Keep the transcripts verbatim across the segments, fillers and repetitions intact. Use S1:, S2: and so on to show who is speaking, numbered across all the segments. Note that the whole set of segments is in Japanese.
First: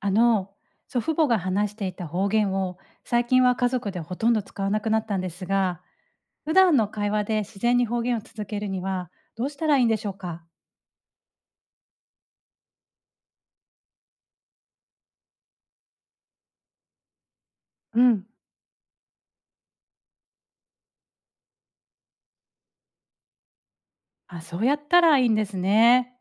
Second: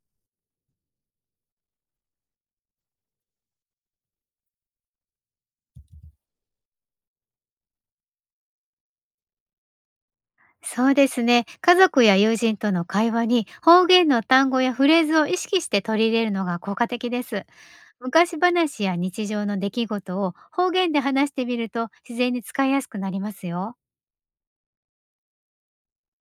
S1: あの祖父母が話していた方言を、最近は家族でほとんど使わなくなったんですが、普段の会話で自然に方言を続けるにはどうしたらいいんでしょうか？
S2: そうですね。家族や友人との会話に方言の単語やフレーズを意識して取り入れるのが効果的です。
S1: うん、
S2: 昔話や日常の出来事を方言で話してみると自然に使いやすくなりますよ。
S1: あ、そうやったらいいんですね。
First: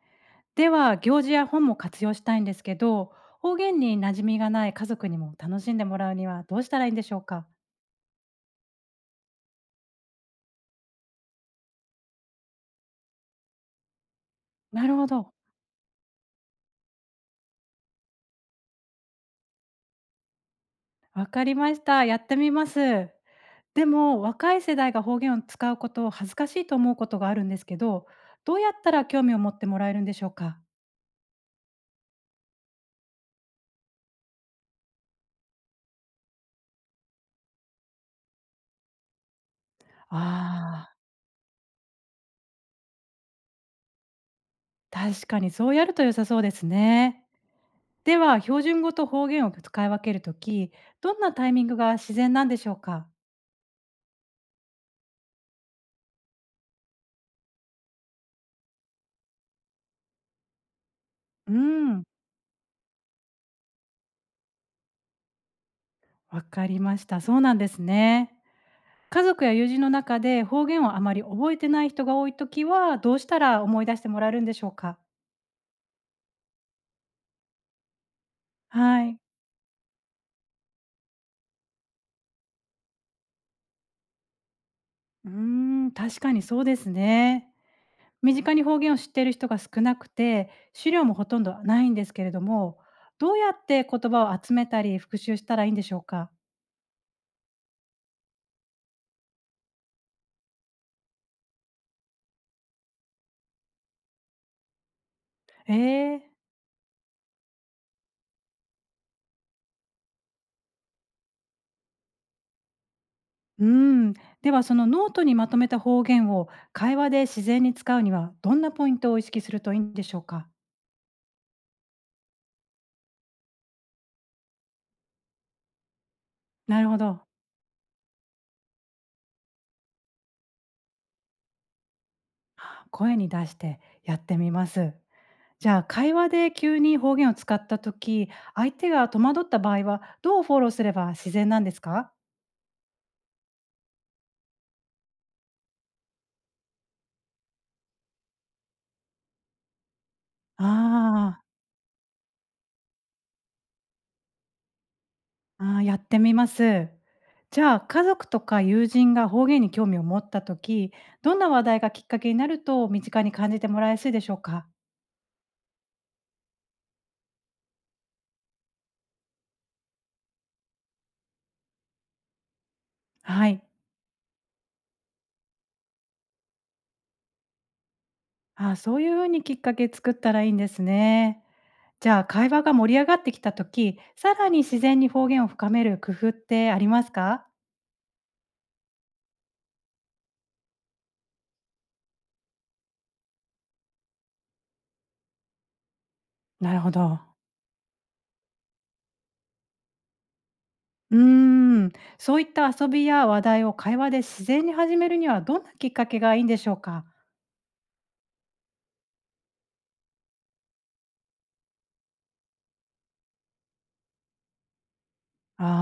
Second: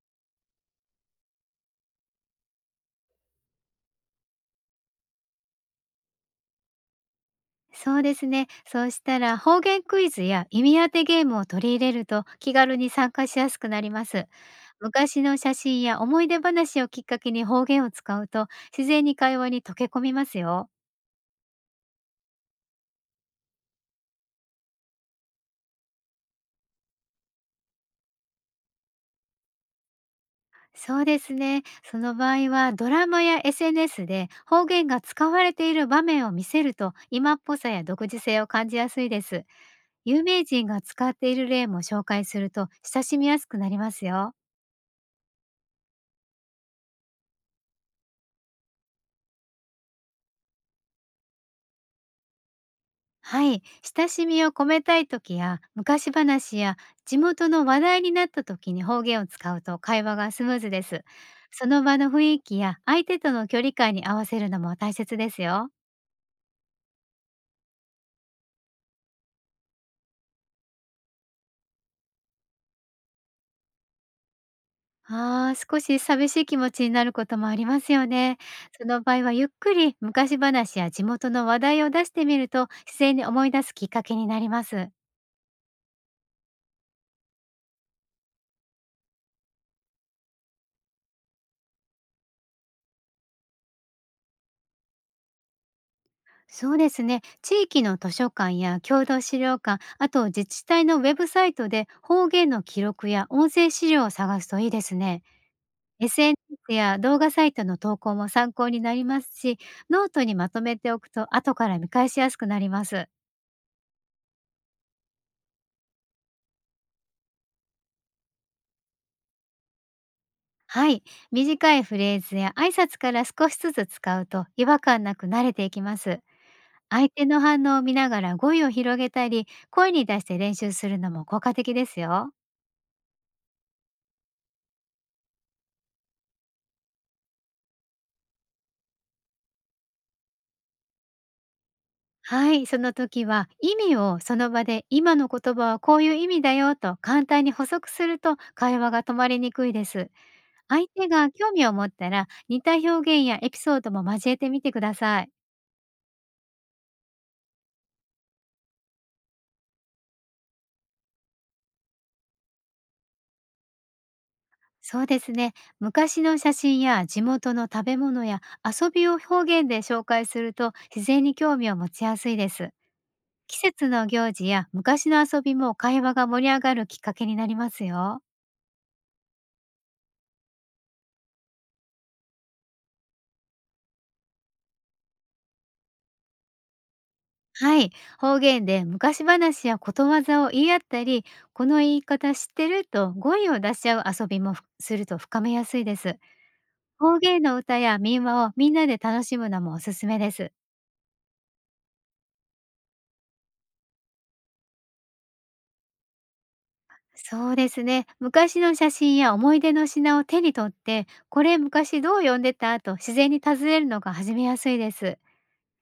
S1: では、行事や本も活用したいんですけど、方言に馴染みがない家族にも楽しんでもらうにはどうしたらいいんでしょうか？
S2: そうですね。そうしたら、方言クイズや意味当てゲームを取り入れると気軽に参加しやすくなります。
S1: なるほ
S2: 昔
S1: ど。
S2: の写真や思い出話をきっかけに方言を使うと、自然に会話に溶け込みますよ。
S1: わかりました、やってみます。でも、若い世代が方言を使うことを恥ずかしいと思うことがあるんですけど、どうやったら興味を持ってもらえるんでしょうか？
S2: そうですね。その場合は、ドラマや エスエヌエス で方言が使われている場面を見せると、今っぽさや独自性を感じやすいです。有名人が
S1: ああ、
S2: 使っている例も紹介すると親しみやすくなりますよ。
S1: 確かにそうやると良さそうですね。では、標準語と方言を使い分けるとき、どんなタイミングが自然なんでしょうか？
S2: はい。親しみを込めたい時や昔話や地元の話題になった時に方言を使うと、会話がスムーズです。
S1: うー
S2: その場
S1: ん、
S2: の雰囲気や相手との距離感に合わせるのも大切ですよ。
S1: わかりました。そうなんですね。家族や友人の中で方言をあまり覚えてない人が多いときは、どうしたら思い出してもらえるんでしょうか？
S2: ああ、少し寂しい気持ちになることもありますよね。その
S1: は
S2: 場
S1: い。
S2: 合は、ゆっくり昔話や地元の話題を出してみると、自然に思い出すきっかけになります。
S1: うーん、確かにそうですね。身近に方言を知っている人が少なくて、資料もほとんどないんですけれども、どうやって言葉を集めたり復習したらいいんでしょうか？
S2: そうですね。地域の図書館や共同資料館、あと自治体のウェブサイトで方言の記録や音声資料を探すといいですね。
S1: えー
S2: エスエヌエス や動画サイトの投稿も参考になりますし、ノートにまとめておくと後から見返しやすくなります。
S1: うーん。ではそのノートにまとめた方言を会話で自然に使うには、どんなポイントを意識するといいんでしょうか？
S2: はい、短いフレーズや挨拶から少しずつ使うと違和感なく慣れていきます。
S1: なるほ
S2: 相
S1: ど。
S2: 手の反応を見ながら語彙を広げたり、声に出して練習するのも効果的ですよ。
S1: 声に出してやってみます。じゃあ、会話で急に方言を使った時、相手が戸惑った場合は、どうフォローすれば自然なんですか？
S2: はい、その時は意味をその場で、今の言葉はこういう意味だよと簡単に補足すると、会話が止まりにくいです。相手が
S1: ああー。
S2: 興味を持ったら、似た表現やエピソードも交えてみてください。
S1: ああ、やってみます。じゃあ、家族とか友人が方言に興味を持った時、どんな話題がきっかけになると身近に感じてもらいやすいでしょうか？
S2: そうですね。昔の写真や地元の食べ物や遊びを方言で紹介すると、自然に興味を持ちやすいです。
S1: は
S2: 季
S1: い。
S2: 節の行事や昔の遊びも会話が盛り上がるきっかけになりますよ。
S1: ああ、そういう風にきっかけ作ったらいいんですね。じゃあ、会話が盛り上がってきた時、さらに自然に方言を深める工夫ってありますか？
S2: はい。方言で昔話やことわざを言い合ったり、この言い方知ってると語彙を出し合う遊びもふすると深めやすいです。
S1: なるほ
S2: 方
S1: ど。
S2: 言の歌や民話をみんなで楽しむのもおすすめです。
S1: うーん、そういった遊びや話題を会話で自然に始めるにはどんなきっかけがいいんでしょうか？
S2: そうですね。昔の写真や思い出の品を手に取って、これ昔どう読んでたと自然に尋ねるのが始めやすいです。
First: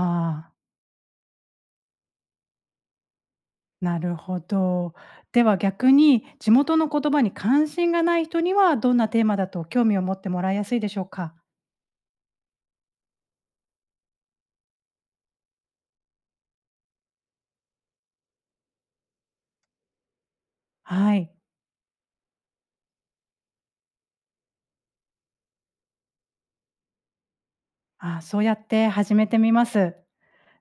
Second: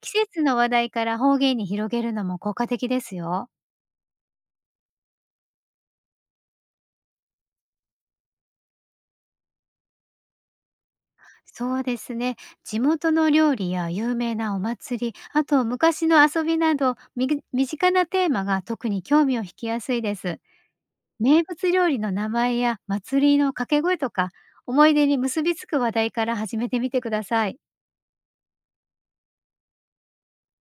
S2: 季節
S1: あ
S2: の
S1: ー。
S2: 話題から方言に広げるのも効果的ですよ。
S1: なるほど。では逆に地元の言葉に関心がない人にはどんなテーマだと興味を持ってもらいやすいでしょうか？
S2: そうですね。地元の料理や有名なお祭り、あと昔の遊びなど、み身近なテーマが特に興味を引きやすいです。
S1: はい。
S2: 名物料理の名前や祭りの掛け声とか、思い出に結びつく話題から始めてみてください。
S1: あ、そうやって始めてみます。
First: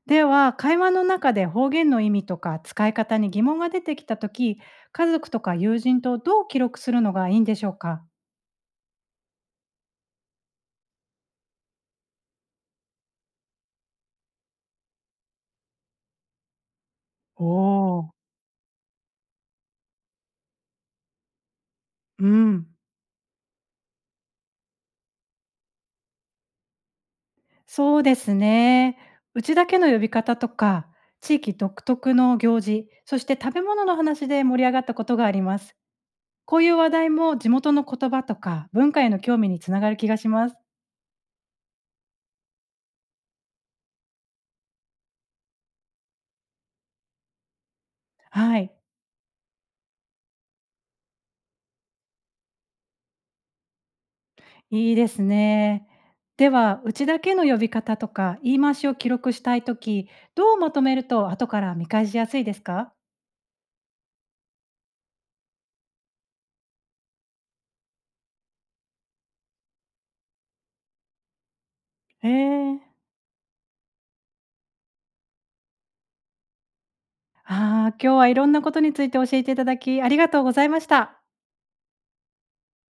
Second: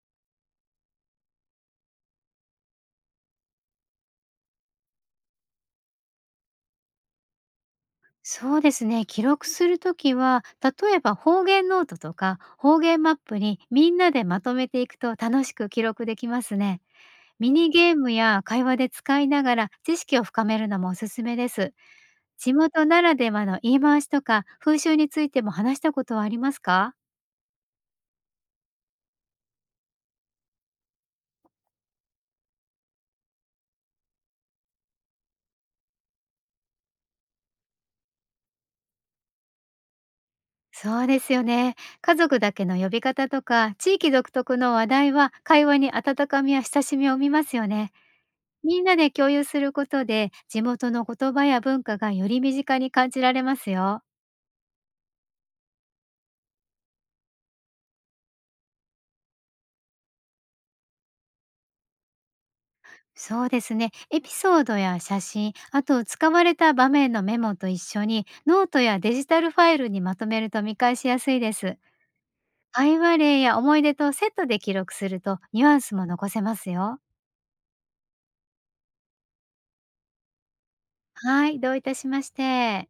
S1: では会話の中で方言の意味とか使い方に疑問が出てきた時、家族とか友人とどう記録するのがいいんでしょうか？
S2: そうですね。記録するときは、例えば方言ノートとか方言マップにみんなでまとめていくと楽しく記録できますね。
S1: お
S2: ミニゲーム
S1: お。
S2: や会話で使いながら知識を深めるのもおすすめです。
S1: う
S2: 地
S1: ん。
S2: 元ならではの言い回しとか風習についても話したことはありますか？
S1: そうですね。うちだけの呼び方とか、地域独特の行事、そして食べ物の話で盛り上がったことがあります。こういう話題も地元の言葉とか文化への興味につながる気がします。
S2: そうですよね。家族だけの呼び方とか地域独特の話題は、会話に温かみや親しみを生みますよね。
S1: はい、
S2: みんなで共有することで、地元の言葉や文化がより身近に感じられますよ。
S1: いいですね。では、うちだけの呼び方とか言い回しを記録したいとき、どうまとめると後から見返しやすいですか？
S2: そうですね。エピソードや写真、あと使われた場面のメモと一緒に、ノートやデジタルファイルにまとめると見返しやすいです。
S1: ええ。
S2: 会話例や思い出とセットで記録すると、ニュアンスも残せますよ。
S1: ああ、今日はいろんなことについて教えていただき、ありがとうございました。
S2: はい、どういたしまして。